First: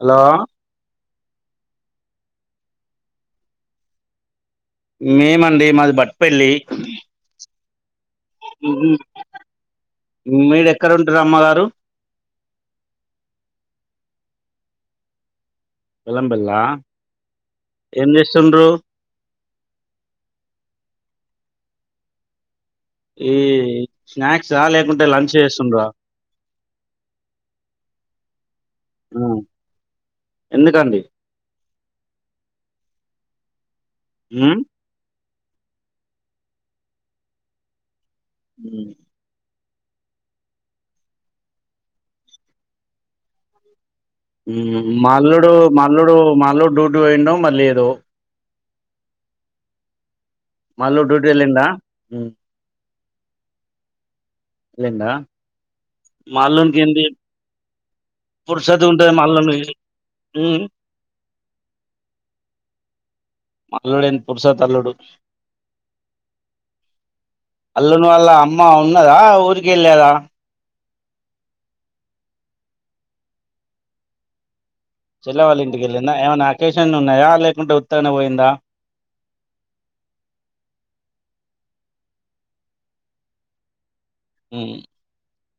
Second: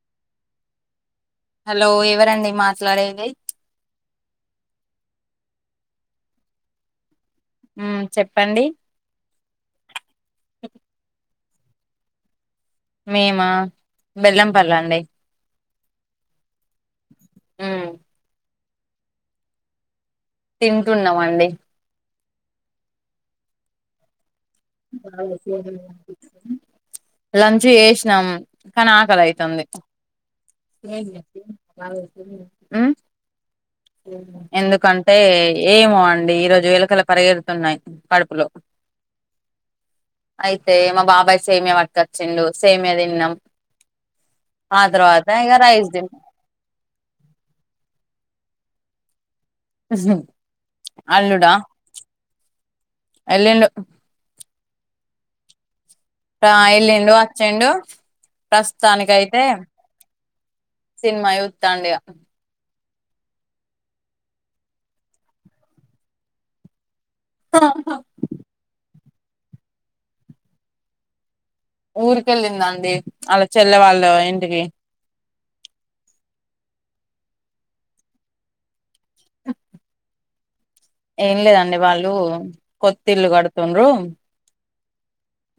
Hello hello ఎవరండి మాట్లాడేది మేమండి మాది బట్పల్లి మ్మ్ చెప్పండి మీరు ఎక్కడ ఉంటారు అమ్మగ హలో మేము బెల్లంపల్ల అండి బెల్లంపల్ల ఆ మ్మ్ ఎం చేస్తున్రు తింటున్నామ అండి ఏ స్నాక్. లంచ్ చేసినాం కానీ ఉమ్, ఆకలైతంది. ఎందుకండి ఉమ్, ఎందుకంటే ఏమో అండి ఈ రోజు ఎలుకలు పరిగెడుతున్నాయి. కడుపులొ అయితే మా బాబాయ్ సేమ్యా పట్కొచ్చిండు సేమ్యా తిన్నాం. ఆ తర్వాత ఇగ మల్లుడు రైస్ మల్లుడు మల్లుడు డ్యూటీ పోయిండు మల్లి ఏదో అసను మళ్ళుడు డూడి ఎలిండ ఎల్లిడి ఎల్లిండా. ఆ వెళ్ల్ళిండు, వచ్చిండు పురుసత్ ఉంటది మా ప్రస్తుతానికయితే అల్లునికి ఉమ్, సినిమా చూత్తండు ఇగ. మళ్ళుడేన్ పురుషోత్తళ్ళుడు. అల్లును వాల్ళ అమ్మ అవు కదా ఊరికెల్లారా ఊరికెళ్ళిందాండి ఆళ్ల చెల్లె వాళ్ళ ఇంటికి. చెల్లవాళ్ళ ఇంటికిళ్ళిందా ఏమైనా అకేషన్ ఉన్నాయా, లేకుంటే ఉత్తగనే పోయిందా. అహ్ ఏం లేదండి వాళ్ళు కొత్తిళ్ళు కడుతుండ్రు. ఉమ్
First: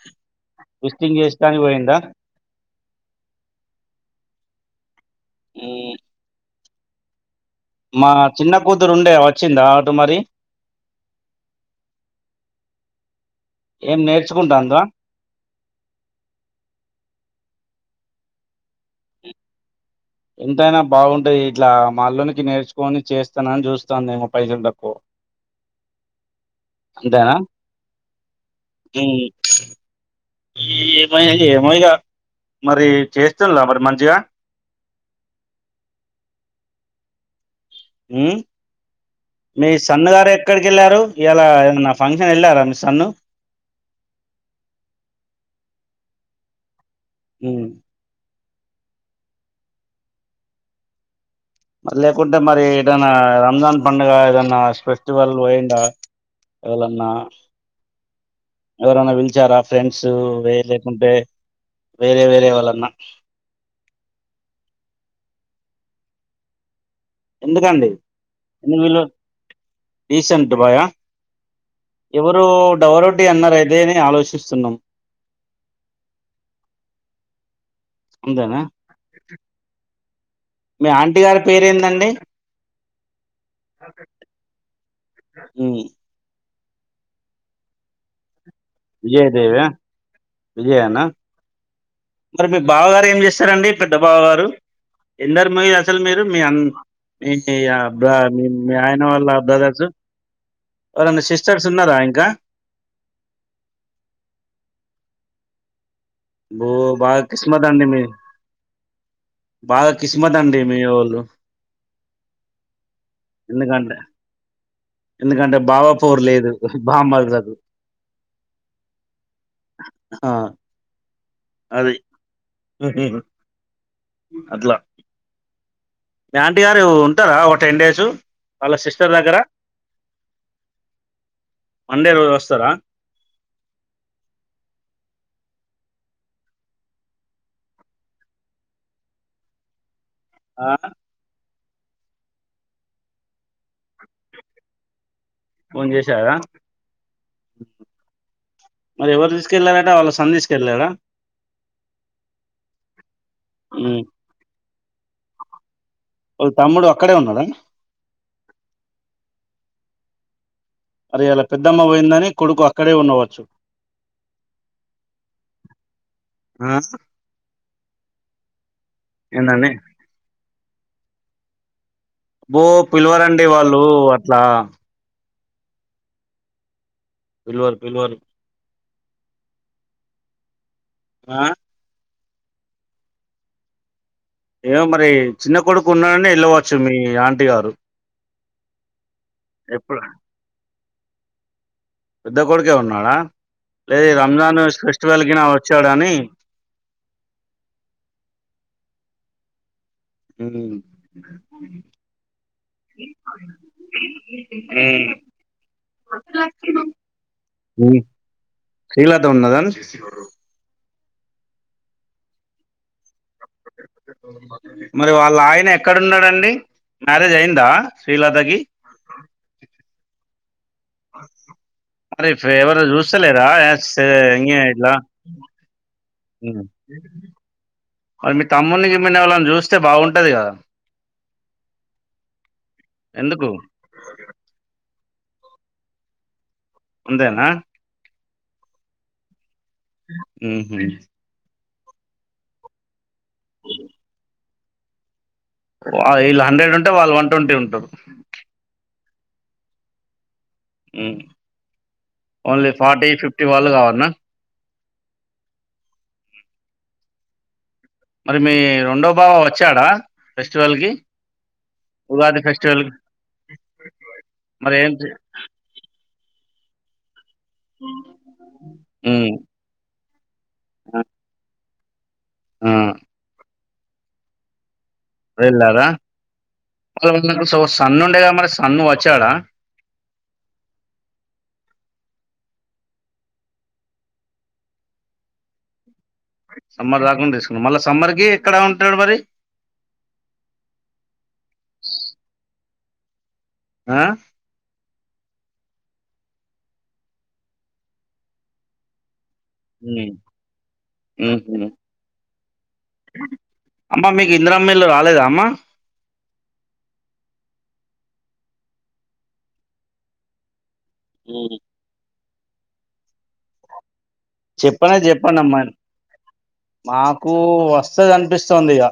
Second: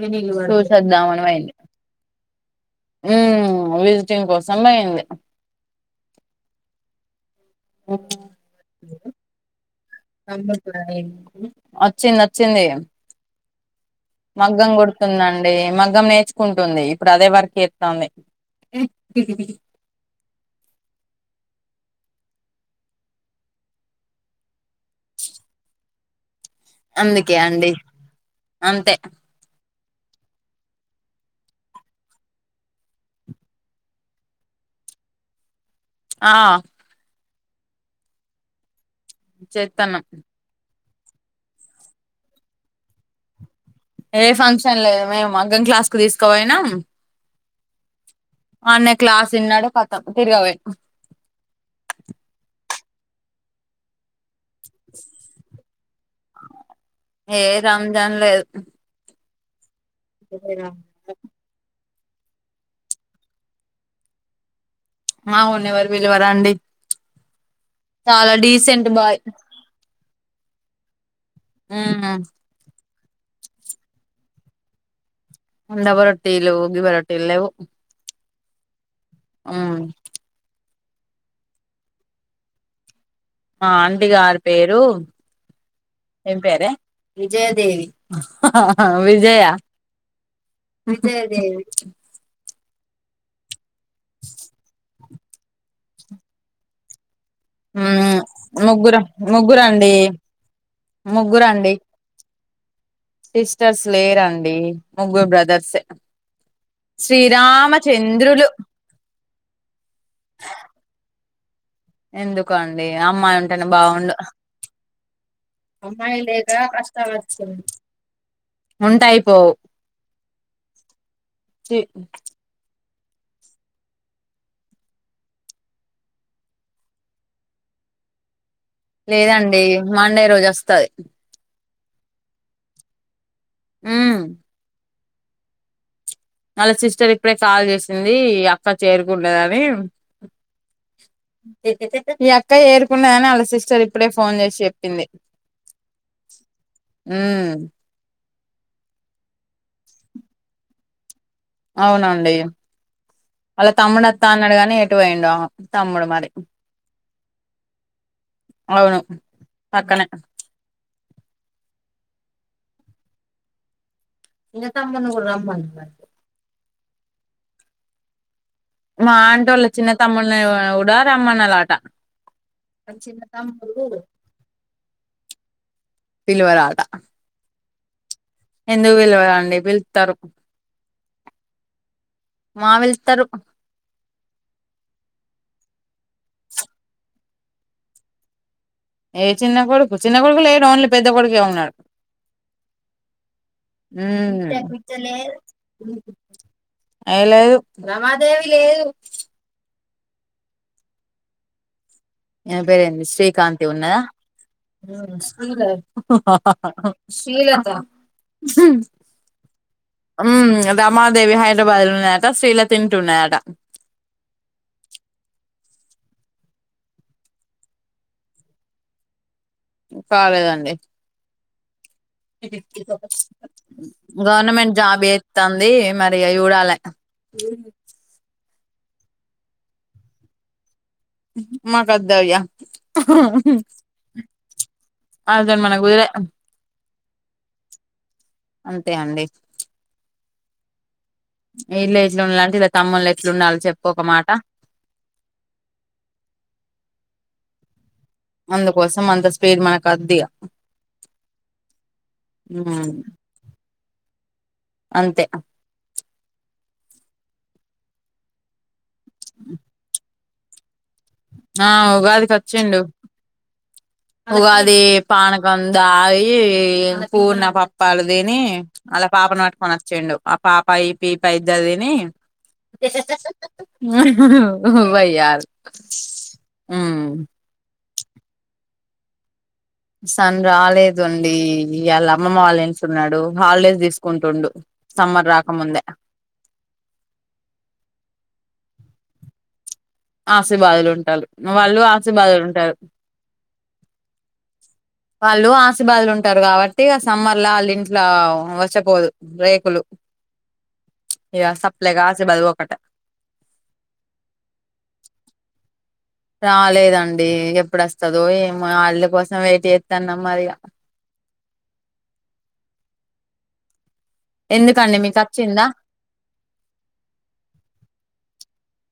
ఉహు చూసొద్దామనీ బోయింది పోయిందా? ఊమ్ విజిటింగ్ కోసం. సమ్మయింది. హ్మ్. మా చిన్న కూతురుండే వచ్చిందా అటు మరి? వచ్చింది వచ్చింది. ఏం మగ్గం నేర్చుకుంటాందా? కుడుతుందండి మగ్గం నేర్చుకుంటుంది, ఇప్పుడు అదే వర్క్ చే తంది. ఎంతైనా బాగుంటాయి ఇట్లా మళ్ళునికి నేర్చుకొని చేస్తానని చూస్తాన్నా ఇంక పైసలు తక్కువ. అంతేనా? అందుకే అండి అంతే. ఏమై ఏమో ఇగ మరి చేస్తుల్లా మరి మంచిగా. ఆ ఊ మీ చేత్తన్నాం సన్ గారెక్కడికెళ్ళారు. ఇలా ఏ నా ఫంక్షన్ వెళ్ళారా మిస్ సాన్ ఏ ఫంక్షన్ లేదు. మేము మగ్గం క్లాస్ కు తీసుకోపోయినా ఉమ్ మన్నయ క్లాస్ విన్నడు. పక్కకు తిరగపో మరి లేకుంటే మరి ఏదైనా రంజాన్ పండగ ఏదనా ఆ ఫెస్టివల్ పోయిండా, ఎవలన్నా ఏ రంజాన్ లేదు ఎవరన్నా పిలు జరాఫ ఫ్రెండ్స్ వేయ అదేరా లేకుంటే వేరే వేరే వాళ్ళన్నా ఆ ఉన్నవారు వీళ్లువర రండి ఎందుకండి వీళు బాయ్ డిసెంట్ బాయి ఆ ఎవరు డవోడ్ టి అన్నరైదేని ఆలోచిస్తున్నాం అండబా రొట్టిలు గిబా రొట్టిలులేవు అంతేనా హుము మీ ఆంటీ గారి పేరేందండి మా ఆంటి గారు పేరు ఉమ్, ఏం పేరే విజయదేవి ఆ ఆ విజయా విజయదేవి విజయనా విజయదేవి మరి మీ బావగారు ఏం చేస్తారండి పెద్ద బావ గారు ఎందరు మీరు అసలు మీరు మీ అ మీ య ఉమ్ బా మీ ఆయన ముగ్గురం వాళ్ళ బ్రదర్స్ ముగ్గురండి ఎవరనా సిస్టర్స్ ముగ్గురండి ఉన్నారా ఇంకా సిస్టర్స్ లేరండి ముగ్గురు బ్రదర్సే బో బాగా కిస్మత్ అండి మీ శ్రీరామచంద్రులు బాగా కిస్మత్ అండి మీ వోళ్ళు ఎందుకో అండి అమ్మాయి ఉంటేనే బాగుండు ఎందుకంటే బావ అమ్మాయి పోరు లేదు లేక కష్టాలు వస్తు బామ్మలకు ఉంటే అయిపోవు ఆ చీ అది అట్లా మీ ఆంటీ గారు ఉంటార ఒక టెన్ డేసు లేదండి మండే రోజు వస్తది మండే రోజు వస్తార హు వాళ్ళ సిస్టర్ ఇప్పుడే కాల్ చేసింది అక్క చేరుకుండదని ఆ ఈ ఈ ఈ అక్క ఏరుకున్నదని వాళ్ళ సిస్టర్ ఇప్పుడే ఫోన్ చేసి చెప్పింది ఫోన్ చేసారా ఉమ్ మరి ఎవరు తీసుకెళ్ళలారట వాళ్ళ సన్ని తీసుకెళ్ళారా అవునండి వాళ్ళ తమ్ముడు అత్తా అన్నాడు కాని ఎటు పోయిండో తమ్ముడు మరి వాళ్ళ తమ్ముడు అక్కడే ఉన్నాద అవును పక్కనే అది వాళ్ళ పెద్దమ్మ పోయిందని కొడుకు అక్కడే ఉండవచ్చు చిన్న తమ్ముడిని కూడా రమ్మను ఆశ మా ఆంటోళ్ళు చిన్న తమ్ముళ్లో ఎవరో కూడా రమ్మన్నలాట బో పిలవరండి వాళ్ళు అట్లా. పిలువరాద పిల్వర్ పిల్వర్ ఎందుకు పిలవరండి పిలుత్తారు. ఆ మా వెళ్తారు. ఏమోమరి చిన్న కొడుక్ కున్నాడని వెళ్ళవచ్చు మీ ఆంట్. టి గారు ఏ చిన్న కొడుకు ఎప్పుడు చిన్న కొడుకు లేనోళ్ళు. పెద్దకొడుకుఏమన్నాడు? పెద్ద కొడుకే ఉన్నాడా లేదు ఈ హ్మ్ రంజాన్ ఫెస్టివల్ కి నా వచ్చాడని అయి లేదు రమాదేవి లేదు. హ్మ్ ఏం పేరేంటి శ్రీకాంతి ఉన్న దా? హా హా ఉమ్. శ్రీలత ఉన్నదా హా మాదేవి హైదరాబాద్ లో ఉన్నాదట శ్రీలత ఇంట్లో ఉన్నదట. మరి వాళ్ళ ఆయన ఎక్కడన్నాడండి మ్యారేజ్ అయిందా శ్రీలతకి? కాలేదండి. మరి ఫ- ఎవరు చూస్తలేరా ఎస్ ఇంగే గవర్నమెంట్ ఇట్లా జాబ్ చేస్తాంది మరి చూడాల. తమ్మున్ని గిమ్ముణ్ణి ఎవ్లనన్న చూస్తే బాగుంటుంది కదా. మాకొద్దయ్య ఉహు ఎందుకు ఉహు. అదేం మనకుదిరే ఉందేనా అంతే అండి. హ్మ్ విలేజ్ లో ఉండాలంటే ఇలా తమ్ముళ్ళు ఎట్లు ఉండాలో చెప్పుఒకమాట. వీళ్ళు హండ్రెడ్ ఉంటే వాళ్ళు వన్ ట్వంటీ ఉంటారు. అమ్మ అంత స్పీడ్ మనకుకొద్దు ఇక. హ్మ్ ఓన్లీ మ్మ్ ఫార్టీ ఫిఫ్టీ వాళ్ళు కావాలన్న? అంతే. మరి మీ రెండో బావ వచ్చాడా? ఫెస్టివల్ కి. ఆ ఉగాది ఉగాదికిచ్చిండు. ఫెస్టివల్ కి మరి ఉగాది ఏం చే- పానకం దాగి, ఏ హత్ పూర్ణ పప్పాలు దిని వాళ్ళ ఉమ్. పాపను పట్టుకొని వచ్చిండు. ఆ పాపయి పీపా ఇద్దరిది నీ ఆ, వై ఆర్ వెళ్ళారా హ్మ్ సన్ను ఉండేగా మరి సన్ను వచ్చాడా సన్ రాలేదుండి. ఈ యాళ్ళ అమ్మమ్మ వాళ్ళ ఇంట్ల ఉన్నాడు హాలిడేస్ తీసుకుంటుండు సమ్మర్ రాకముందే సమ్మర్ రాకుండా తీసుకున్ మళ్ళా సమ్మర్ కి ఎక్కడ ఉంటాడు మరి ఆశీ బాదుల ఉంటాళ్ళు వాళ్ళు ఆశీ బాదుల ఉంటారు ఆ వాళ్ళు ఆసి బాదుల ఉంటారు కాబట్టి ఇగ సమ్మర్లా వాళ్ళ ఇంట్ల వచపోద్ ఇగ సప్లేగా ఆసిబాద్ పోకట అమ్మ మీకు ఇందిరమ్మ ఇల్లు రాలేదా అమ్మా రాలేదండి ఎప్పుడు వస్తదో ఏమో, ఆళ్ళ కోసం వెయిట్ చేస్తాన్నం మరి ఇగ మ్మ్ చెప్పనే ఎందుకండి మీకు చెప్పండి అమ్మా వచ్చిందా మాకు వస్తది అనిపిస్తుంది ఇగ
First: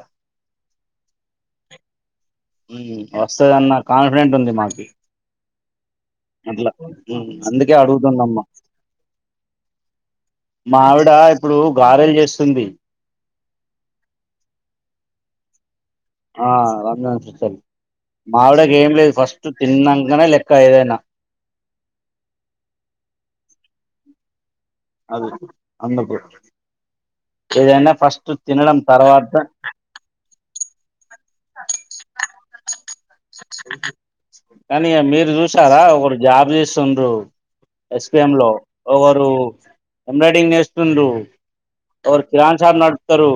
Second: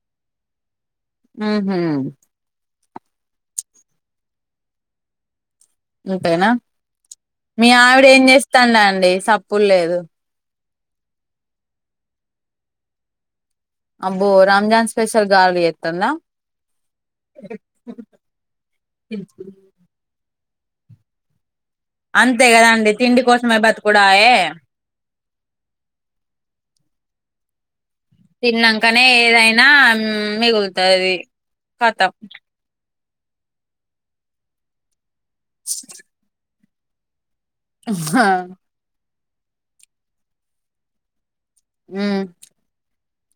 హ్మ్ హమ్ హ్మ్ వస్తదన్న కాన్ఫిడెంట్ ఉంది మాకు ఉంటేనా మీ అందుకే ఆవిడ ఏం అడుగుతుందమ్మ. చేస్తాంది అండి సప్పుడ్ లేదు మా ఆవిడ ఇప్పుడు గారెలు చేస్తుంది అబ్బో రంజాన్ స్పెషల్ గారెలు ఎ ఆ రంజాన్ ఫెషల్ మావిడకి ఏం లేదు ఫస్ట్ తిన్నాకంనే లెక్ క్క ఏదైనా అంతే కదండి తిండి కోసమే బతుకుడాయే అది అందుకు ఏదైనా ఫస్ట్ తినడం తిన్నాంకనే తర్వాత ఏదైనా మిగులుతది కథం కానీ ఇగ మీర్ చూసారా ఒకడ్ జాబ్ చే స్ స్తుండ్రు ఎస్పిిఎం లో ఓవ డు ఎబ్రాయిడరింగ్ నేస్తుండు ఉమ్ ఓర్ కిరాణ్ షాప్ నడ్ తరూ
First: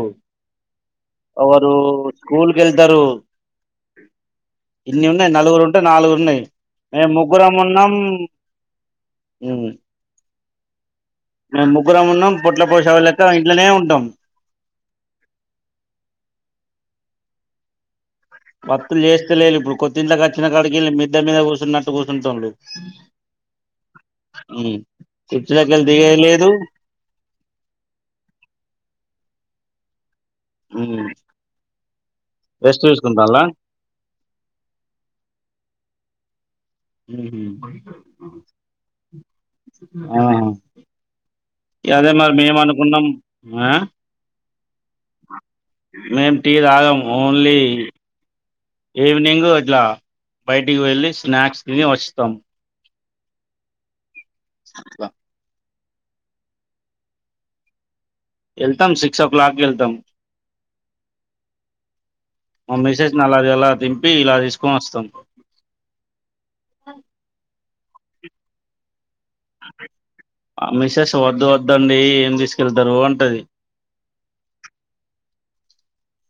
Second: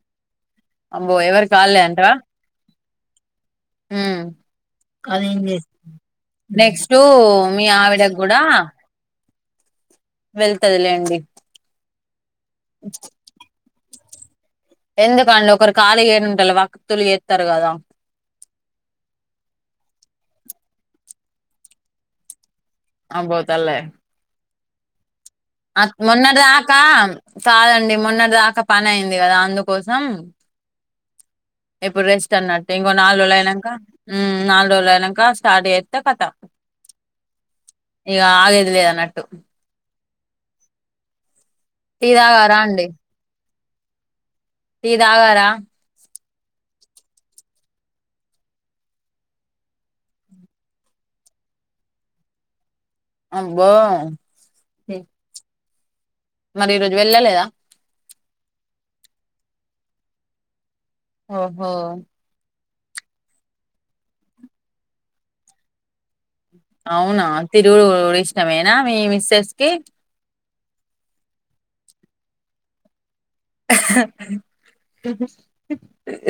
అబ్బో ఎవరికి ఒకరు స్కూల్ కెల్ ఇద్దరూ మ్మ్ నలుగురు ఉంటే నాలుగు ఉన్నాయి నెక్స్ట్ మేము మీ ఆవిడకి కూడా మ్మ్ హ్మ్ వెళ్తాది లేండి ముగ్గురం ఉన్నాం పొట్ల పోంసెలెక్క ఇంట్లోనే ఉం త్తమ్ ఎందుకండి ఒకరు ఖాళీ గా ఎమ్ ఉండాలి వకత్తులు చేస్తారు కదా వత్తులు చేస్తాలేదు ఇప్పుడు కొత్తింట్లొకి వచ్చిన కాడికి వెళ్ళి మిద్ద మీద కూర్చున్నట్టు కూర్చుంటుండు ఆమ్ బొతాలే ఉ మొన్నటి దాకా కాదండి మొన్నటి దాకా పని అయింది కదా అందుక్ కోసం మ్మ్ ఇప్పుడు రెస్ట్ అన్నట్టు ఇంకో నాలుగు రోజులు అయినాంక నాలుగు రోజులు అయినాంక స్టార్ట్ చేస్ పెద్దకథ ఉహు ఆగేది లేదన్నట్టు ఆహ టీ అదే మరి తాగారా మేము అండి అనుకున్నాం ఆ టీ తాగార మేము టీ తాగం ఓన్లీ ఈవినింగు అట్లా బయటికి వెళ్ళి స్నాక్స్ తిని వస్తాం అబ్బా అట్లా మరి ఈ రోజు వెళ్ళలేదా వెళ్తాం సిక్స్ ఓ క్లాక్ కి వెళ్తాం ఓహో మా మిసేస్ ని అల దింపి ఇలా తీసుకొని వస్తాం అవునా తి దూడ్ ఇష్టమేనా మీ మిస్ తెస్కే మా మిస్సెస్ వద్దు వద్దండి ఏం తీసుకెళ్తారు అంటా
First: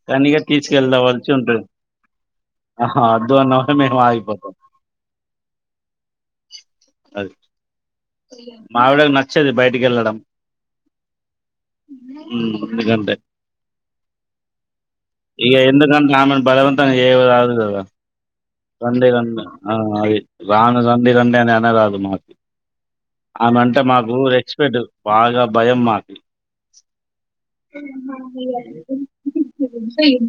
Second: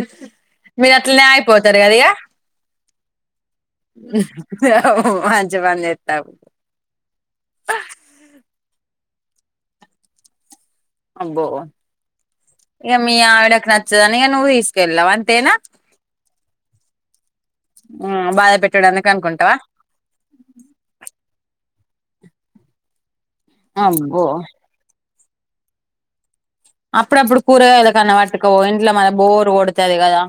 కానీ ఇగ మీరు అట్లనే తీసుకెళ్లవలసి ఉంటది అయిపోతారు కదా ఇగ ఆహా అద్దు అన్నవ్ మంచిపని చేత్తావ్ మావిడకి నచ్చదు బయటికి వెళ్ళడం అబ్బో ఉమ్ ఇక ఎందుకంటే మీ ఆవిడకి నచ్చదని ఇక నువ్వు తీసుకెల్లవ్ అంతేనా ఇగ ఎందుకంటే ఆమెను బాధ పెట్ట రండే రం ఆ అది రాను రండే రంటే అనీ అన్నరాదు మా ఆమెంటే మాకు అబ్బో రెస్పెట్ బాగా భయం మాకు అప్పుడు అప్పుడు కూరగాయలు కన్నా పట్టుకపో ఇంట్లో మ బోరు కొడుతాది కదా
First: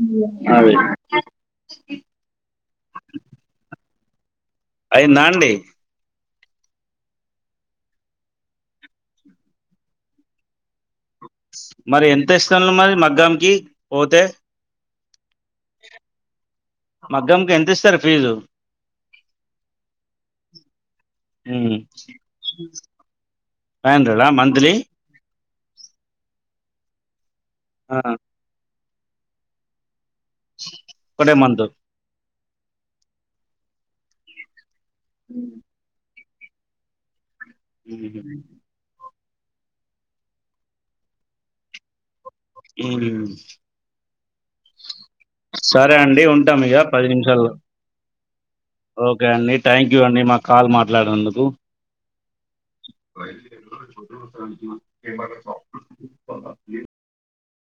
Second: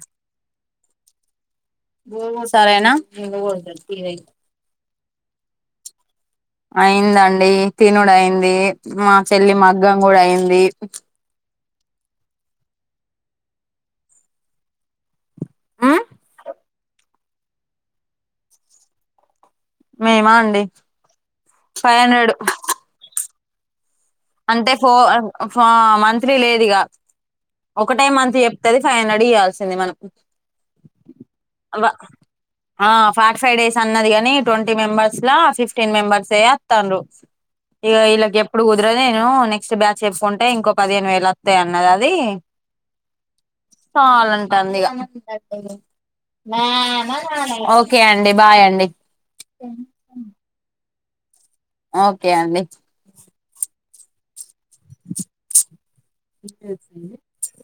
అది [unintelligible] నినా ఇది అయిందా అండి అయిందండి తినుడు అయింది మా చెల్లి మగ్గం కూడా అయింది మరి ఎంత ఇస్తన్లు మరి మగ్గాంకి పోతే ఉమ్ మగ్గంకి ఎంత ఇస్తారు ఫీజు మేమా అండి five hundred five hundred monthly ఫా మంత్లీ లేదు ఇగ ఒకటె మంత్ చెప్తది ఫైవ్ హండ్రెండ్ ఇయ్యాల్సింది మనకు ఒకటే మంత్ ఆ ఫార్టీ ఫైవ్ డేస్ అన్నది గాని ట్వంటీ మెంబర్స్ లా ఫిఫ్టీన్ మెంబర్స్ చెత్తండ్రు ఇగా ఇల్లకి ఎప్పుడు నేను నెక్స్ట్ బ్యాచ్ చెప్పుకుంటే ఇంకో పదిహేను వేలు వస్తాయి అన్నది అది హు చాలంటాంది ఇగ సరే అండి ఉంటాం ఇక పది నిమిషాలు ఓకే అండి బాయ్ అండి ఓకే అండి థ్యాంక్ యూ అండి మాకు కాల్ మ మాట్లాడిన అందుకు ఓకే అండి [inaudible] [inaudible] [inaudible]